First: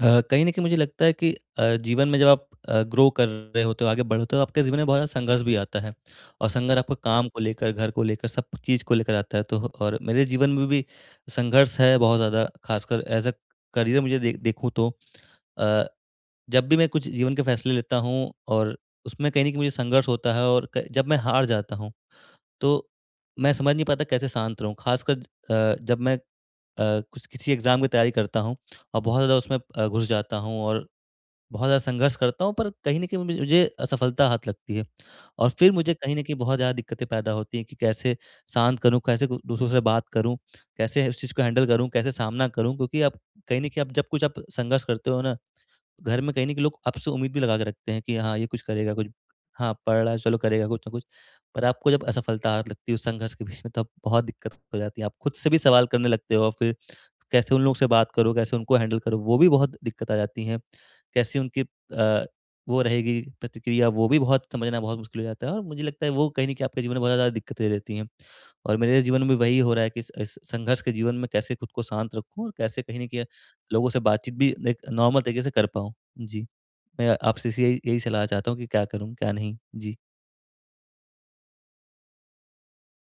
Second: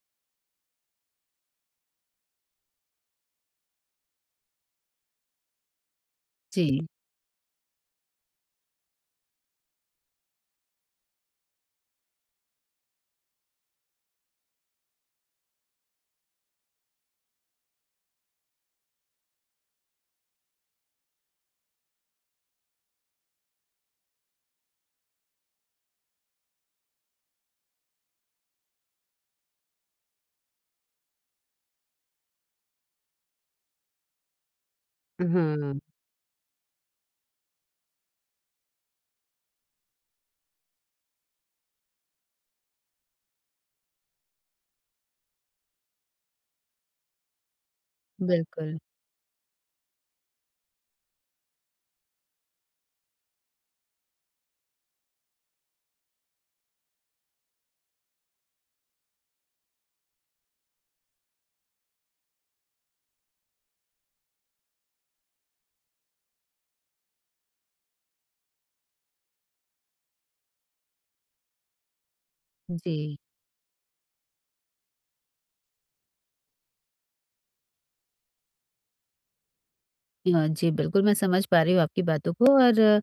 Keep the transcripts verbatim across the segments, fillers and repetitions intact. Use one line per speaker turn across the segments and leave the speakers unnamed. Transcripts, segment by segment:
अ, कहीं न कहीं मुझे लगता है कि अ, जीवन में जब आप अ, ग्रो कर रहे होते हो, आगे बढ़ते हो, आपके जीवन में बहुत ज़्यादा संघर्ष भी आता है। और संघर्ष
जी।
आपको काम को लेकर, घर को लेकर, सब चीज़ को लेकर आता है। तो और मेरे जीवन में भी संघर्ष है बहुत ज़्यादा, खासकर एज़ अ करियर मुझे दे देखूँ तो अ, जब भी मैं कुछ जीवन के फैसले लेता हूँ और उसमें कहीं न कहीं मुझे संघर्ष होता है और क जब मैं हार जाता हूँ, तो मैं समझ नहीं पाता कैसे शांत रहूँ। ख़ासकर अ, जब मैं अ, कुछ किसी एग्ज़ाम की तैयारी करता हूँ और बहुत ज़्यादा उसमें अ, घुस जाता हूँ और बहुत ज़्यादा संघर्ष करता हूँ, पर कहीं न कहीं मुझे मुझे असफलता हाथ लगती है। और फिर
हाँ।
मुझे कहीं न कहीं बहुत ज़्यादा दिक्कतें पैदा होती हैं कि कैसे शांत करूँ, कैसे क दूसरों से बात करूँ, कैसे उस चीज़ को हैंडल करूँ, कैसे सामना करूँ? क्योंकि आप कहीं न कहीं, आप जब कुछ आप संघर्ष करते हो ना, घर में कहीं न कहीं लोग आपसे उम्मीद भी लगा के रखते हैं कि हाँ, ये कुछ
बिल्कुल,
करेगा, कुछ हाँ, पढ़ रहा है, चलो करेगा कुछ ना कुछ। पर आपको जब असफलता हाथ लगती है उस संघर्ष के बीच में, तब बहुत दिक्कत हो जाती है। आप खुद से भी सवाल करने लगते हो और फिर कैसे उन लोग से बात करो, कैसे उनको हैंडल करो, वो भी बहुत दिक्कत आ जाती है। कैसे उनकी अ, वो रहेगी प्रतिक्रिया, वो भी बहुत समझना बहुत मुश्किल हो जाता है, और मुझे लगता है वो कहीं न कहीं आपके जीवन में बहुत ज़्यादा दिक्कत दे देती हैं। और मेरे जीवन में वही हो रहा है कि इस इस संघर्ष के जीवन में कैसे खुद को शांत रखूँ और कैसे
जी।
कहीं न कहीं लोगों से बातचीत भी एक नॉर्मल तरीके से कर पाऊँ? जी। मैं आपसे स यही यही सलाह चाहता हूँ कि क्या करूँ, क्या नहीं? जी,
अ, जी, बिल्कुल मैं समझ पा रही हूँ आपकी बातों को और अ,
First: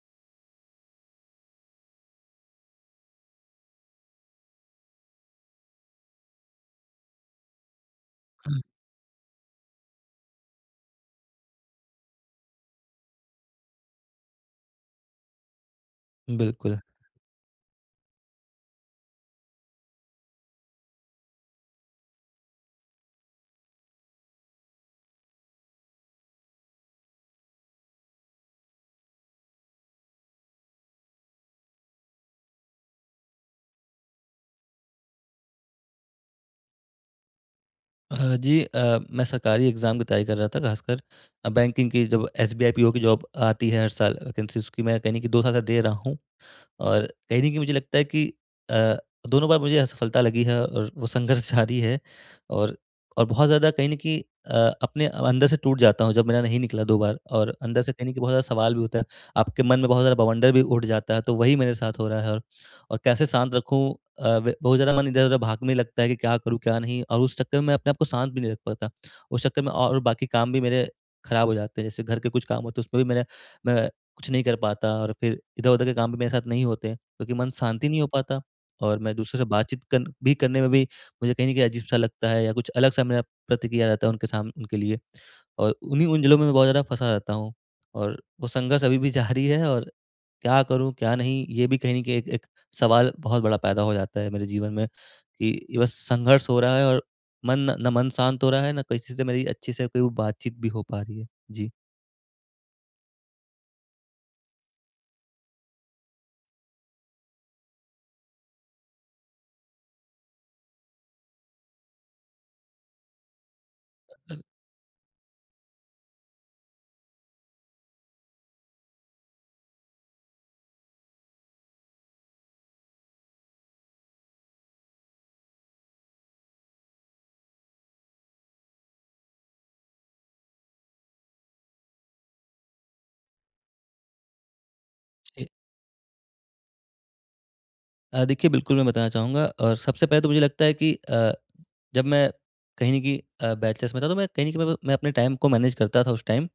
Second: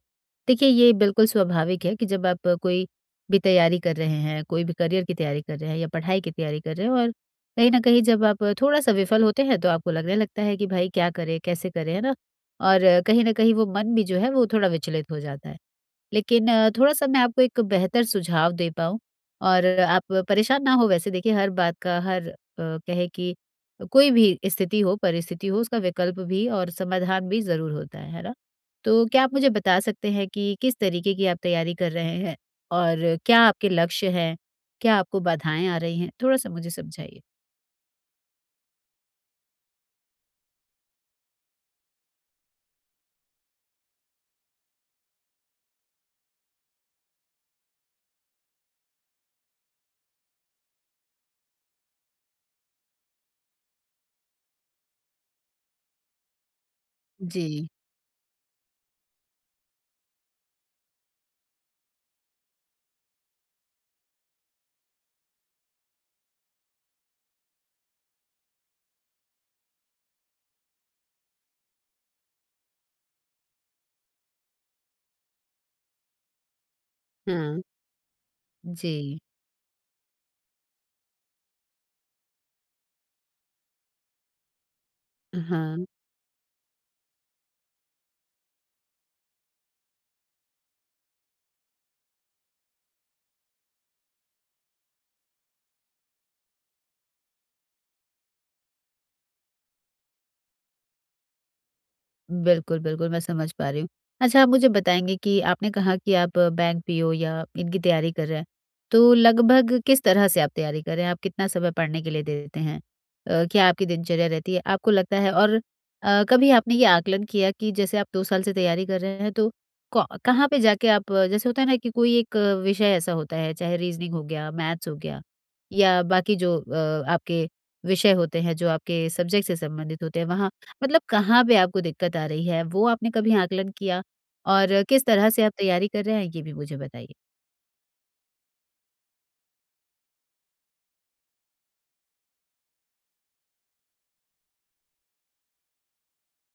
देखिए ये बिल्कुल स्वाभाविक है कि जब आप अ, कोई भी तैयारी कर रहे हैं, कोई भी करियर की तैयारी कर रहे हैं या पढ़ाई की तैयारी कर रहे हैं और कहीं न कहीं जब आप थोड़ा-सा विफल होते हैं तो आपको लगने लगता है कि भाई क्या करें, कैसे करें, है ना? और अ, कहीं न कहीं वो मन भी जो है वो थोड़ा विचलित हो जाता है। लेकिन
बिल्कुल।
थोड़ा-सा मैं आपको एक बेहतर सुझाव दे पाऊँ और आप परेशान ना हो वैसे देखिए हर बात का हर अ, कहे कि कोई भी स्थिति हो, परिस्थिति हो, उसका विकल्प भी और समाधान भी ज़रूर होता है, है ना? तो क्या आप मुझे बता सकते हैं कि किस तरीके की आप तैयारी कर रहे हैं और क्या आपके लक्ष्य हैं? क्या आपको बाधाएँ आ रही हैं? थोड़ा-सा मुझे समझाइए।
अ, जी, अ, मैं सरकारी एग्ज़ाम की तैयारी कर रहा था, खासकर अ, बैंकिंग की। जब S B I P O की जॉब आती है हर साल, वैकेंसी उसकी मैं कहने की दो साल से दे रहा हूँ। और कहीं न कहीं मुझे लगता है कि अ, दोनों बार मुझे असफलता लगी है और वो संघर्ष जारी है, और और बहुत ज़्यादा कहीं न कहीं अ, अपने अंदर से टूट जाता हूँ जब मेरा नहीं निकला दो बार, और
जी,
अंदर से कहीं न कहीं बहुत ज़्यादा सवाल भी होता है। आपके मन में बहुत ज़्यादा बवंडर भी उठ जाता है, तो वही मेरे साथ हो रहा है। और और कैसे शांत रखूँ, अ, व बहुत ज़्यादा मन इधर-उधर भागने लगता है कि क्या करूँ, क्या नहीं, और उस चक्कर में मैं अपने आप को शांत भी नहीं रख पाता। उस चक्कर में और बाकी काम भी मेरे खराब हो जाते हैं, जैसे घर के कुछ काम होते हैं उसमें भी मेरा, मैं कुछ नहीं कर पाता, और फिर इधर-उधर के काम भी मेरे साथ नहीं होते क्योंकि मन
हाँ।
शांति नहीं हो पाता।
जी।
और मैं दूसरों से बातचीत कर भी करने में भी मुझे कहीं न कहीं अजीब-सा लगता है, या कुछ अलग-सा मेरा प्रतिक्रिया रहता है उनके साम उनके लिए। और
हाँ।
उन्हीं उलझनों में मैं बहुत ज़्यादा फँसा रहता हूँ, और वो संघर्ष अभी भी जारी है, और क्या करूँ, क्या नहीं, ये भी कहीं न कहीं एक एक सवाल बहुत बड़ा पैदा हो जाता है मेरे जीवन में कि ये बस संघर्ष हो रहा है, और मन ना मन शांत हो रहा है, ना किसी से मेरी अच्छी से कोई बातचीत भी हो पा रही है। जी।
बिल्कुल, बिल्कुल, मैं समझ पा रही हूँ। अच्छा आप मुझे बताएँगे कि आपने कहा कि आप बैंक पीओ या इनकी तैयारी कर रहे हैं, तो लगभग किस तरह से आप तैयारी कर रहे हैं? आप कितना समय पढ़ने के लिए देते हैं? अ, क्या आपकी दिनचर्या रहती है? आपको लगता है और अ, कभी आपने ये आकलन किया कि जैसे आप दो साल से तैयारी कर रहे हैं तो कौ कहाँ पे जाके आप अ, जैसे होता है ना कि कोई एक अ, विषय ऐसा होता है, चाहे रीज़निंग हो गया, मैथ्स हो गया या बाकी जो अ, आपके विषय होते हैं, जो आपके सब्जेक्ट से संबंधित होते हैं, वहाँ मतलब कहाँ पे आपको दिक्कत आ रही है, वो आपने कभी आकलन किया? और किस तरह से आप तैयारी कर रहे हैं, ये भी मुझे बताइए?
अ, देखिए, बिल्कुल मैं बताना चाहूँगा। और सबसे पहले तो मुझे लगता है कि अ, जब मैं कहीं न कहीं अ, बैचलर्स में था, तो मैं कहीं न कहीं मैं मैं अपने टाइम को मैनेज करता था उस टाइम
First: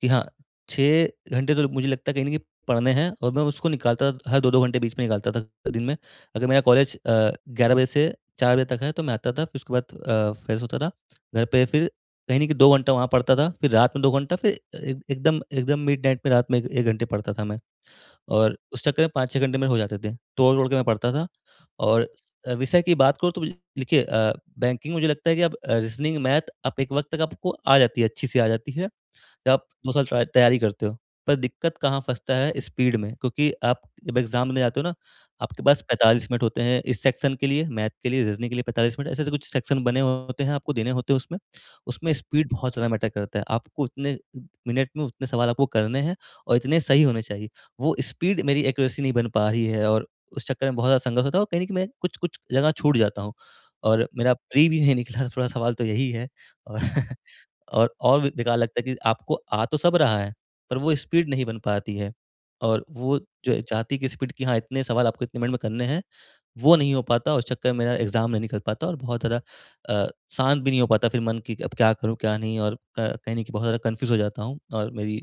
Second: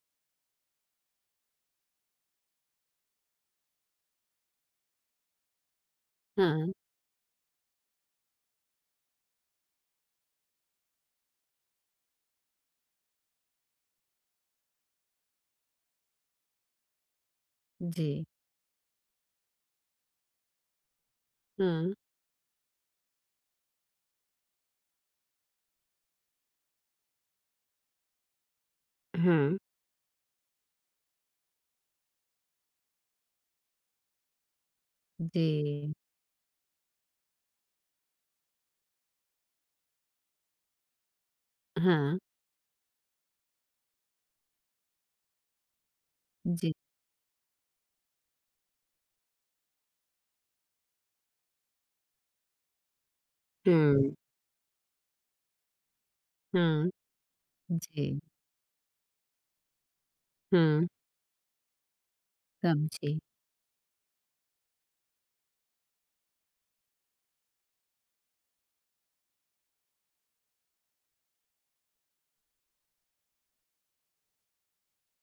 कि हाँ, छह घंटे तो मुझे लगता है कहीं न कहीं पढ़ने हैं, और मैं उसको निकालता था, हर दो दो घंटे बीच में निकालता था दिन में। अगर मेरा
हाँ,
कॉलेज अ, ग्यारह बजे से चार बजे तक है, तो मैं आता था, फिर उसके बाद अ, फ्रेश होता था। घर पे फिर कहीं न कहीं दो घंटा वहाँ पढ़ता था, फिर रात में दो घंटा, फिर ए एकदम एकदम मिडनाइट में रात में एक घंटे पढ़ता था मैं।
जी,
और उस चक्कर में पाँच छह घंटे मेरे हो जाते थे, तोड़-तोड़ के मैं पढ़ता था।
हाँ।
और स अ, विषय की बात करूँ तो मुझे, देखिए, अ, बैंकिंग मुझे लगता है कि अब अ, रीज़निंग, मैथ अब एक वक़्त तक आपको आ जाती है, अच्छी-सी आ जाती है। जब
हाँ।
आप दो साल ट्राय तैयारी करते हो। पर दिक्कत कहाँ फँसता है? स्पीड में। क्योंकि आप जब एग्ज़ाम देने जाते हो ना, आपके पास
जी,
पैंतालीस मिनट होते हैं इस सेक्शन के लिए, मैथ के लिए, रीज़निंग के लिए पैंतालीस मिनट, ऐसे-ऐसे कुछ सेक्शन बने होते हैं, आपको देने होते हैं उसमें। उसमें
हाँ,
स्पीड बहुत ज़्यादा मैटर करता है। आपको उतने मिनट में उतने सवाल आपको करने हैं, और
जी।
इतने सही होने चाहिए। वो स्पीड मेरी एक्यूरेसी नहीं बन पा रही है, और उस चक्कर में बहुत ज़्यादा संघर्ष होता है, और कहीं न कहीं मैं कुछ-कुछ जगह छूट जाता हूँ। और
हुँ।
मेरा प्री भी नहीं निकला, थोड़ा सवाल तो यही है। और
हाँ,
और
जी,
और भी बेकार लगता है कि आपको आ तो सब रहा है, पर
हुँ।
वो स्पीड नहीं बन पाती है। और
समझी।
वो जो चाहती कि स्पीड, कि हाँ, इतने सवाल आपको इतने मिनट में करने हैं, वो नहीं हो पाता, और उस चक्कर में मेरा एग्ज़ाम नहीं निकल पाता, और बहुत ज़्यादा अ, शांत भी नहीं हो पाता फिर मन कि अब क्या करूँ, क्या नहीं, और क कहीं न कहीं बहुत ज़्यादा कन्फ्यूज़ हो जाता हूँ, और मेरी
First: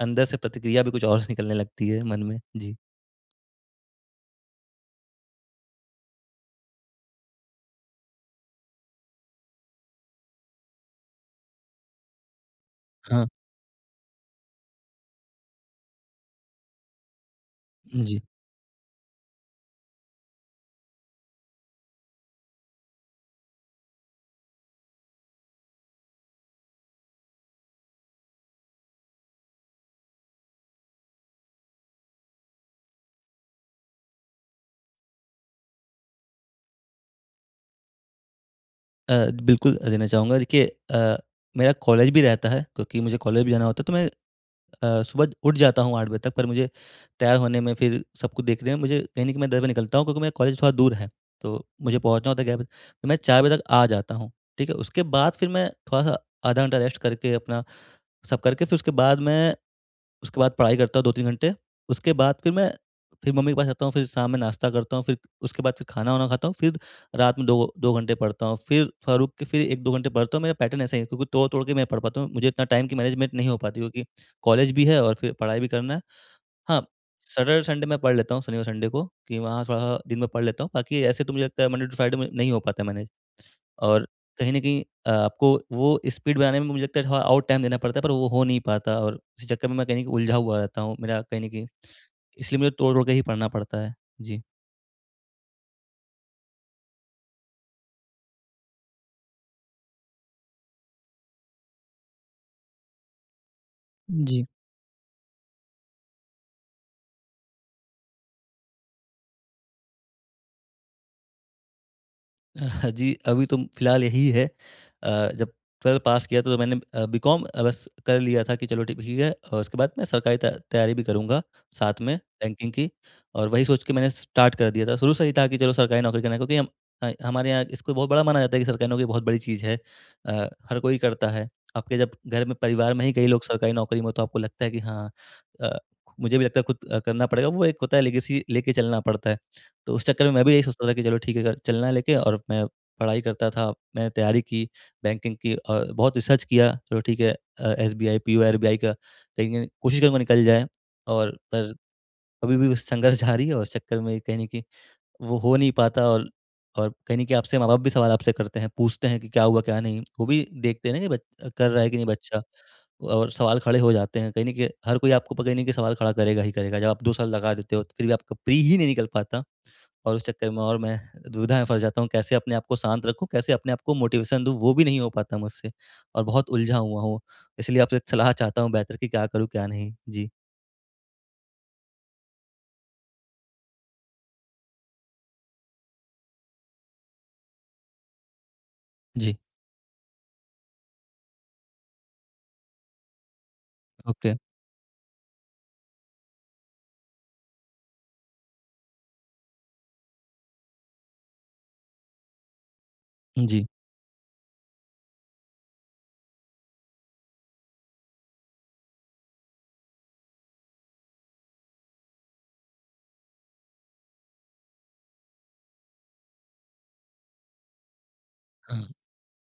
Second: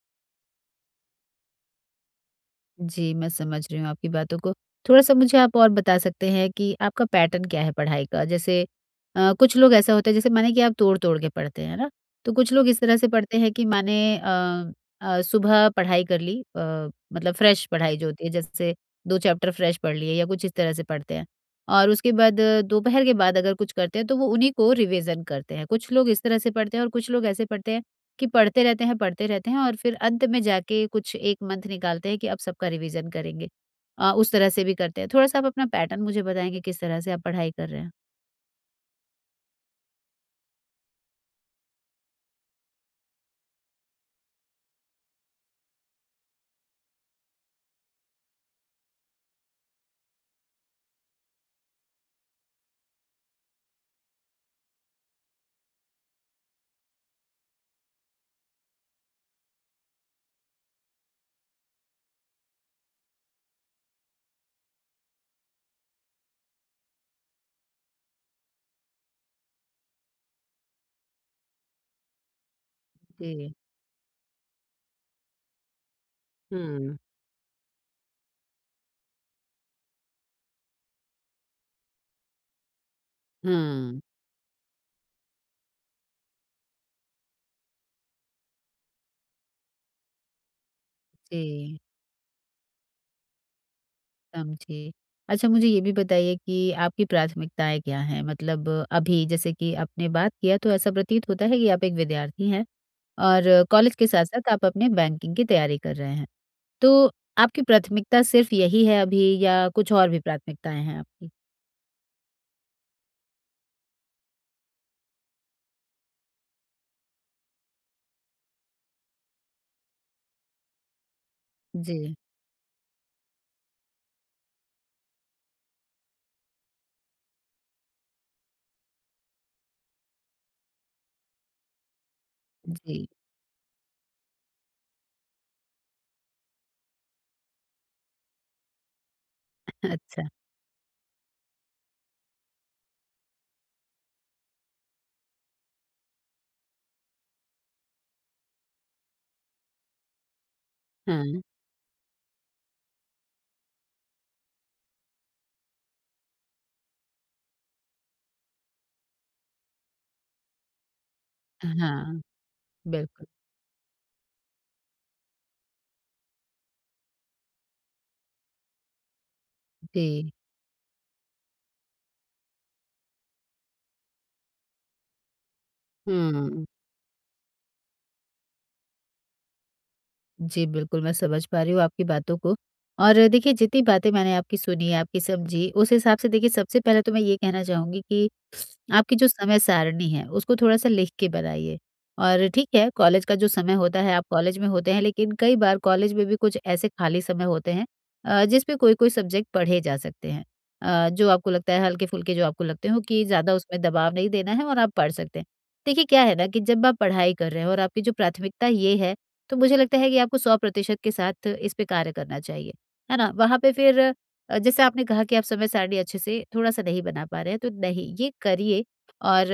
अंदर से प्रतिक्रिया भी कुछ और निकलने लगती है मन में। जी।
जी, मैं समझ रही हूँ आपकी बातों को। थोड़ा-सा मुझे आप और बता सकते हैं कि आपका पैटर्न क्या है पढ़ाई का? जैसे अ, कुछ लोग ऐसा होता है जैसे माने कि आप तोड़-तोड़ के पढ़ते हैं, है ना? तो कुछ लोग इस तरह से
हाँ,
पढ़ते हैं कि माने अ अ, सुबह पढ़ाई कर ली, अ, मतलब फ्रेश पढ़ाई जो
जी।
होती है जैसे दो चैप्टर फ्रेश पढ़ लिए या कुछ इस तरह से पढ़ते हैं। और उसके बाद अ, दोपहर के बाद अगर कुछ करते हैं तो वो उन्हीं को रिवीज़न करते हैं। कुछ लोग इस तरह से पढ़ते हैं और कुछ लोग ऐसे पढ़ते हैं कि पढ़ते रहते हैं, पढ़ते रहते हैं और फिर अंत में जाके कुछ एक मंथ निकालते हैं कि अब सबका रिवीजन करेंगे। अ, उस तरह से भी करते हैं। थोड़ा-सा आप अपना पैटर्न मुझे बताएँगे किस तरह से आप पढ़ाई कर रहे हैं?
अ, बिल्कुल देना चाहूँगा। देखिए, अ, मेरा कॉलेज भी रहता है क्योंकि मुझे कॉलेज भी जाना होता है, तो मैं अ, सुबह उठ जाता हूँ आठ बजे तक, पर मुझे तैयार होने में, फिर सबको देखने में, मुझे कहीं न कहीं मैं दस बजे निकलता हूँ क्योंकि मेरा कॉलेज थोड़ा दूर है। तो मुझे पहुँचना होता है ग्यारह बजे, तो मैं चार बजे तक आ जाता हूँ। ठीक है? उसके बाद फिर मैं थोड़ा-सा आधा घंटा रेस्ट करके, अपना सब करके, फिर उसके बाद मैं, उसके बाद पढ़ाई करता हूँ दो तीन घंटे, उसके बाद फिर मैं, फिर मम्मी के पास जाता हूँ, फिर शाम में नाश्ता करता हूँ, फिर उसके बाद फिर खाना-वाना खाता हूँ, फिर रात में दो दो घंटे पढ़ता हूँ, फिर फ़ारूक के फिर एक दो घंटे पढ़ता हूँ। मेरा पैटर्न ऐसा ही है क्योंकि तोड़-तोड़ के मैं पढ़ पाता हूँ। मुझे इतना टाइम की मैनेजमेंट नहीं
जी।
हो पाती क्योंकि कॉलेज भी है और फिर पढ़ाई भी करना है। हाँ,
हुँ।
सैटरडे संडे मैं पढ़ लेता हूँ, शनि और संडे को, कि वहाँ थोड़ा दिन में पढ़ लेता हूँ, बाकी ऐसे तो मुझे लगता है मंडे टू फ्राइडे में नहीं हो पाता मैनेज।
हाँ,
और कहीं न कहीं अ, आपको वो स्पीड बनाने में मुझे लगता है थोड़ा और टाइम देना पड़ता है, पर वो हो नहीं पाता, और इसी चक्कर में मैं कहीं न कहीं उलझा हुआ रहता हूँ। मेरा कहीं न कहीं
जी,
इसलिए मुझे तोड़-तोड़ के ही पढ़ना पड़ता है। जी।
समझी। अच्छा मुझे ये भी बताइए कि आपकी प्राथमिकताएँ क्या हैं? मतलब अभी जैसे कि आपने बात किया तो ऐसा प्रतीत होता है कि आप एक विद्यार्थी हैं और कॉलेज के साथ-साथ आप अपने बैंकिंग की तैयारी कर रहे हैं। तो आपकी प्राथमिकता सिर्फ़ यही है अभी या कुछ और भी प्राथमिकताएँ हैं आपकी?
जी, अभी तो फिलहाल यही है। अ, जब बारह पास किया तो मैंने अ, बी कॉम अ, बस कर लिया था कि चलो ठीक है, और उसके बाद मैं सरकारी त तैयारी भी करूँगा साथ
जी,
में बैंकिंग की, और वही सोच के मैंने स्टार्ट कर दिया था। शुरू से ही था कि चलो सरकारी नौकरी करना है क्योंकि हम ह हमारे यहाँ इसको बहुत बड़ा माना जाता है कि सरकारी नौकरी बहुत बड़ी चीज़ है। अ, हर कोई करता है। आपके जब घर में, परिवार में
जी।
ही कई लोग सरकारी नौकरी में हो, तो आपको लगता है कि हाँ, अ, मुझे भी लगता है खुद अ, करना पड़ेगा। वो एक होता है, लेगेसी लेके चलना पड़ता है। तो उस चक्कर
अच्छा,
में मैं भी यही सोचता था कि चलो ठीक है, अगर चलना है लेके, और मैं पढ़ाई करता था, मैंने तैयारी की बैंकिंग की, और बहुत रिसर्च किया, चलो ठीक है अ, S B I, P U, R B I का कहीं न कहीं कोशिश करूँगा, निकल जाए। और
हाँ,
पर अभी भी वो संघर्ष जारी है, और इस चक्कर में कहीं न कहीं वो हो नहीं पाता, और और कहीं न कहीं आपसे माँ-बाप भी सवाल आपसे करते हैं, पूछते हैं कि क्या हुआ, क्या नहीं? वो भी देखते हैं ना कि बच कर रहा है कि नहीं
हाँ,
बच्चा,
बिल्कुल।
और सवाल खड़े हो जाते हैं, कहीं न कहीं हर कोई आपके ऊपर कहीं न कहीं सवाल खड़ा करेगा ही करेगा। जब आप दो साल लगा देते हो, तो फिर भी आपका प्री ही नहीं निकल पाता, और उस
जी,
चक्कर में, और मैं दुविधा में फँस जाता हूँ, कैसे अपने आप को शांत रखूँ, कैसे अपने आप को मोटिवेशन दूँ, वो भी नहीं हो पाता मुझसे, और बहुत
हुँ।
उलझा हुआ हूँ। इसलिए आपसे एक सलाह चाहता हूँ बेहतर कि क्या करूँ, क्या नहीं? जी।
जी, बिल्कुल, मैं समझ पा रही हूँ आपकी बातों को। और देखिए, जितनी बातें मैंने आपकी सुनी, आपकी समझी, उस हिसाब से देखिए सबसे पहले तो मैं ये कहना चाहूँगी कि आपकी जो
जी,
समय सारणी है, उसको थोड़ा-सा लिख के बनाइए। और ठीक है, कॉलेज का जो समय होता है, आप
ओके।
कॉलेज में होते हैं, लेकिन कई बार कॉलेज में भी कुछ ऐसे खाली समय होते हैं अ, जिस पे कोई-कोई सब्जेक्ट पढ़े जा सकते हैं। अ, जो आपको लगता है हल्के-फुल्के जो आपको लगते हो कि ज़्यादा
जी।
उसमें दबाव नहीं देना है और आप पढ़ सकते हैं। देखिए, क्या है ना कि जब आप पढ़ाई कर रहे हैं और आपकी जो प्राथमिकता ये है तो मुझे लगता है कि आपको सौ प्रतिशत के साथ इस पे कार्य करना चाहिए, है ना? वहाँ पे फिर अ, जैसे आपने कहा कि आप समय सारणी अच्छे से थोड़ा-सा नहीं बना पा रहे हैं, तो नहीं, ये
हाँ,
करिए और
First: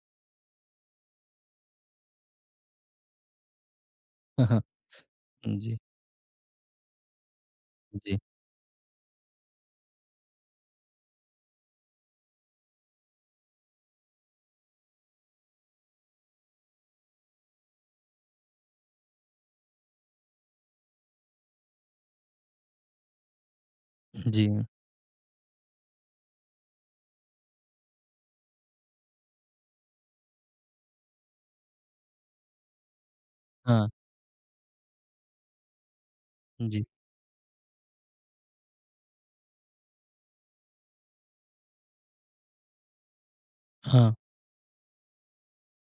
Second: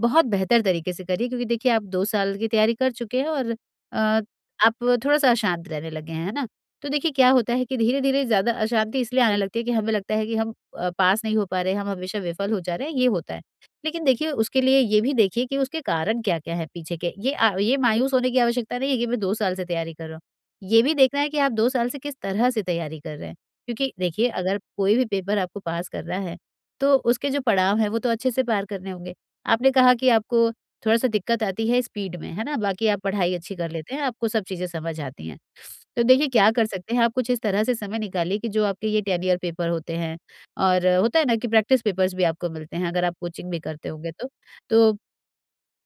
बहुत बेहतर तरीके से करिए क्योंकि देखिए आप दो साल की तैयारी कर चुके हैं और अ,
हाँ, हाँ।
आप थोड़ा-सा अशांत
जी,
रहने लगे हैं, है ना? तो देखिए क्या होता है कि
जी,
धीरे-धीरे ज़्यादा अशांति इसलिए आने लगती है कि हमें लगता है कि हम अ, पास नहीं हो पा रहे, हम हमेशा विफल हो जा रहे हैं, ये होता है। लेकिन देखिए, उसके लिए ये भी देखिए कि उसके कारण क्या-क्या है पीछे के। ये अ, ये मायूस होने की आवश्यकता नहीं है कि मैं दो साल से तैयारी कर रहा हूँ। ये भी देखना है कि आप दो साल से किस तरह से तैयारी कर रहे हैं। क्योंकि देखिए,
जी।
अगर कोई भी पेपर आपको पास करना है, तो उसके जो पड़ाव हैं, वो तो अच्छे से पार करने होंगे। आपने कहा कि आपको थोड़ा-सा दिक्कत आती है स्पीड में, है ना? बाकी आप पढ़ाई अच्छी कर
हाँ,
लेते हैं, आपको सब चीज़ें समझ आती हैं। तो देखिए क्या कर
जी,
सकते हैं आप कुछ इस तरह से समय निकालिए कि जो आपके ये टेन ईयर पेपर होते हैं और होता है ना कि प्रैक्टिस पेपर्स भी आपको मिलते हैं अगर आप कोचिंग भी करते होंगे
हाँ,
तो। तो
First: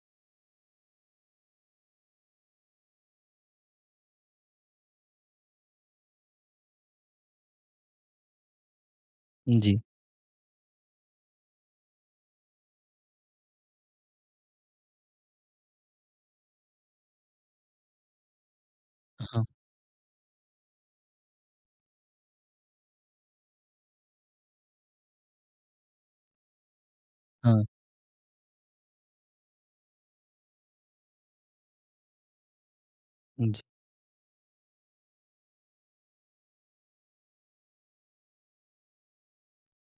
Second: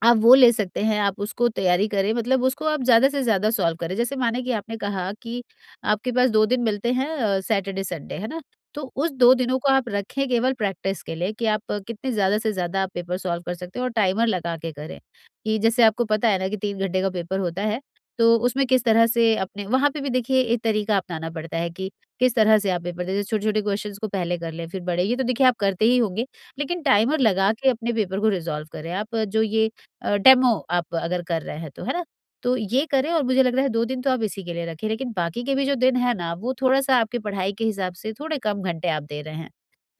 आप वो ले सकते हैं, आप उसको तैयारी करें मतलब उसको आप ज़्यादा से ज़्यादा सॉल्व करें। जैसे माने कि आपने कहा कि आपके पास दो दिन मिलते हैं, अ, सैटरडे, संडे, है ना? तो उस दो दिनों को
जी,
आप रखें केवल प्रैक्टिस के लिए कि आप अ, कितने ज़्यादा से ज़्यादा आप पेपर सॉल्व कर सकते हैं और टाइमर लगा के करें। कि जैसे आपको पता है ना कि तीन घंटे का पेपर होता है, तो उसमें किस तरह से
हाँ,
अपने वहाँ पे भी देखिए एक तरीका अपनाना पड़ता है कि किस तरह से आप पेपर जैसे छोटे-छोटे क्वेश्चंस को पहले कर लें, फिर बड़े ये तो देखिए आप करते ही होंगे। लेकिन टाइमर लगा
हाँ,
के अपने पेपर को रिज़ॉल्व करें। आप अ, जो ये अ, डेमो आप अगर कर रहे हैं तो, है ना? तो ये करें और मुझे लग रहा
जी,
है दो दिन तो आप इसी के लिए रखें, लेकिन बाकी के भी जो दिन है ना, वो थोड़ा-सा आपकी पढ़ाई के हिसाब से थोड़े कम घंटे आप दे रहे हैं।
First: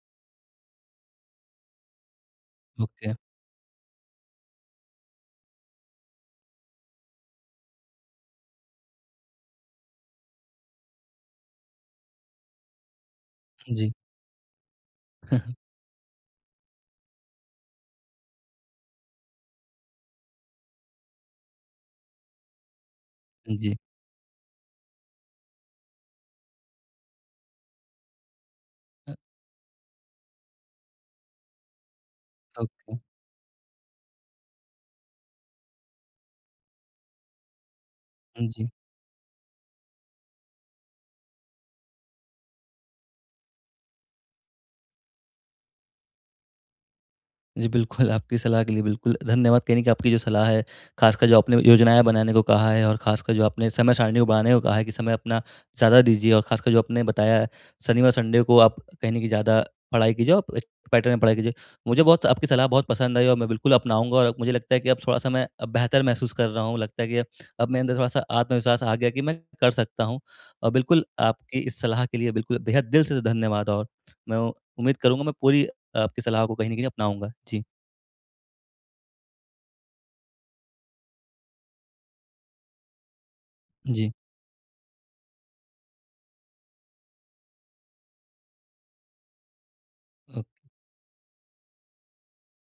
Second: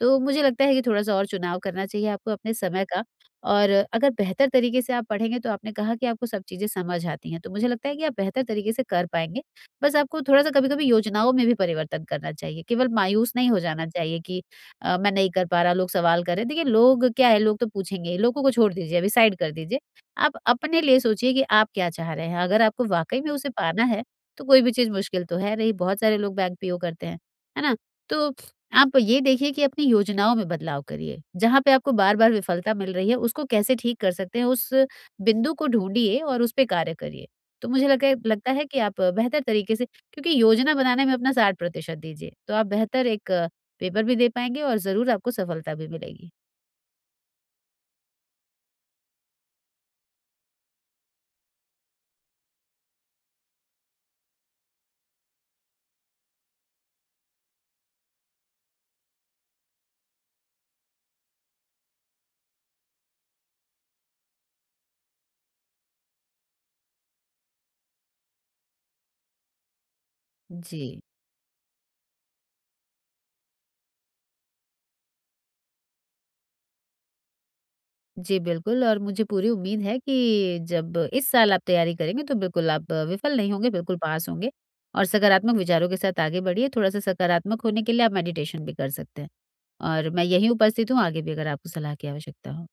तो मुझे लगता है कि थोड़ा-सा और चुनाव करना चाहिए आपको अपने समय का
ओके।
और अगर बेहतर तरीके से आप पढ़ेंगे तो आपने कहा कि आपको सब चीज़ें समझ आती हैं, तो मुझे लगता है कि आप बेहतर तरीके से कर पाएँगे। बस आपको थोड़ा-सा कभी-कभी योजनाओं में भी परिवर्तन करना चाहिए, केवल मायूस नहीं हो जाना
जी,
चाहिए कि अ, मैं नहीं कर पा रहा, लोग सवाल कर रहे हैं। देखिए, लोग क्या है, लोग तो पूछेंगे ही, लोगों को छोड़ दीजिए अभी साइड कर दीजिए। आप अपने लिए सोचिए कि आप क्या चाह रहे हैं। अगर आपको वाक़ई में उसे
जी,
पाना है, तो कोई भी चीज़ मुश्किल तो है नहीं, बहुत सारे लोग बैंक पीओ करते हैं, है ना? तो आप
अ,
ये देखिए कि अपनी योजनाओं में बदलाव करिए, जहाँ पे आपको बार-बार विफलता मिल
ओके,
रही है, उसको कैसे ठीक कर सकते हैं, उस बिंदु को ढूँढिए और उस पे कार्य करिए। तो मुझे लगा लगता है
जी।
कि आप बेहतर तरीके से क्योंकि योजना बनाने में अपना साठ प्रतिशत दीजिए, तो आप बेहतर एक अ, पेपर भी दे पाएँगे और ज़रूर आपको सफलता भी मिलेगी।
जी, बिल्कुल, आपकी सलाह के लिए बिल्कुल धन्यवाद। कहीं न कहीं आपकी जो सलाह है, खासकर जो आपने योजनाएँ बनाने को कहा है, और खासकर जो आपने समय सारणी को बनाने को कहा है कि समय अपना ज़्यादा दीजिए, और खासकर जो आपने बताया है, शनिवार, संडे को आप कहीं न कहीं ज़्यादा पढ़ाई कीजिए, आप एक पैटर्न में पढ़ाई कीजिए। मुझे बहुत आपकी सलाह बहुत पसंद आई, और मैं बिल्कुल अपनाऊँगा, और मुझे लगता है कि अब थोड़ा-सा मैं अब बेहतर महसूस कर रहा हूँ। लगता है कि अब मेरे अंदर थोड़ा-सा आत्मविश्वास आ गया कि मैं कर सकता हूँ। और
जी।
बिल्कुल आपकी इस सलाह के लिए बिल्कुल बेहद दिल से धन्यवाद, और मैं उम्मीद करूँगा, मैं पूरी आपकी सलाह को कहीं न कहीं अपनाऊँगा। जी,
जी, बिल्कुल और मुझे पूरी उम्मीद है कि जब इस साल आप तैयारी करेंगे तो बिल्कुल आप विफल नहीं होंगे, बिल्कुल
जी।
पास होंगे और सकारात्मक विचारों के साथ आगे बढ़िए, थोड़ा-सा सकारात्मक होने के लिए आप मेडिटेशन भी कर सकते हैं। और मैं यहीं उपस्थित हूँ, आगे भी अगर आपको सलाह की आवश्यकता हो।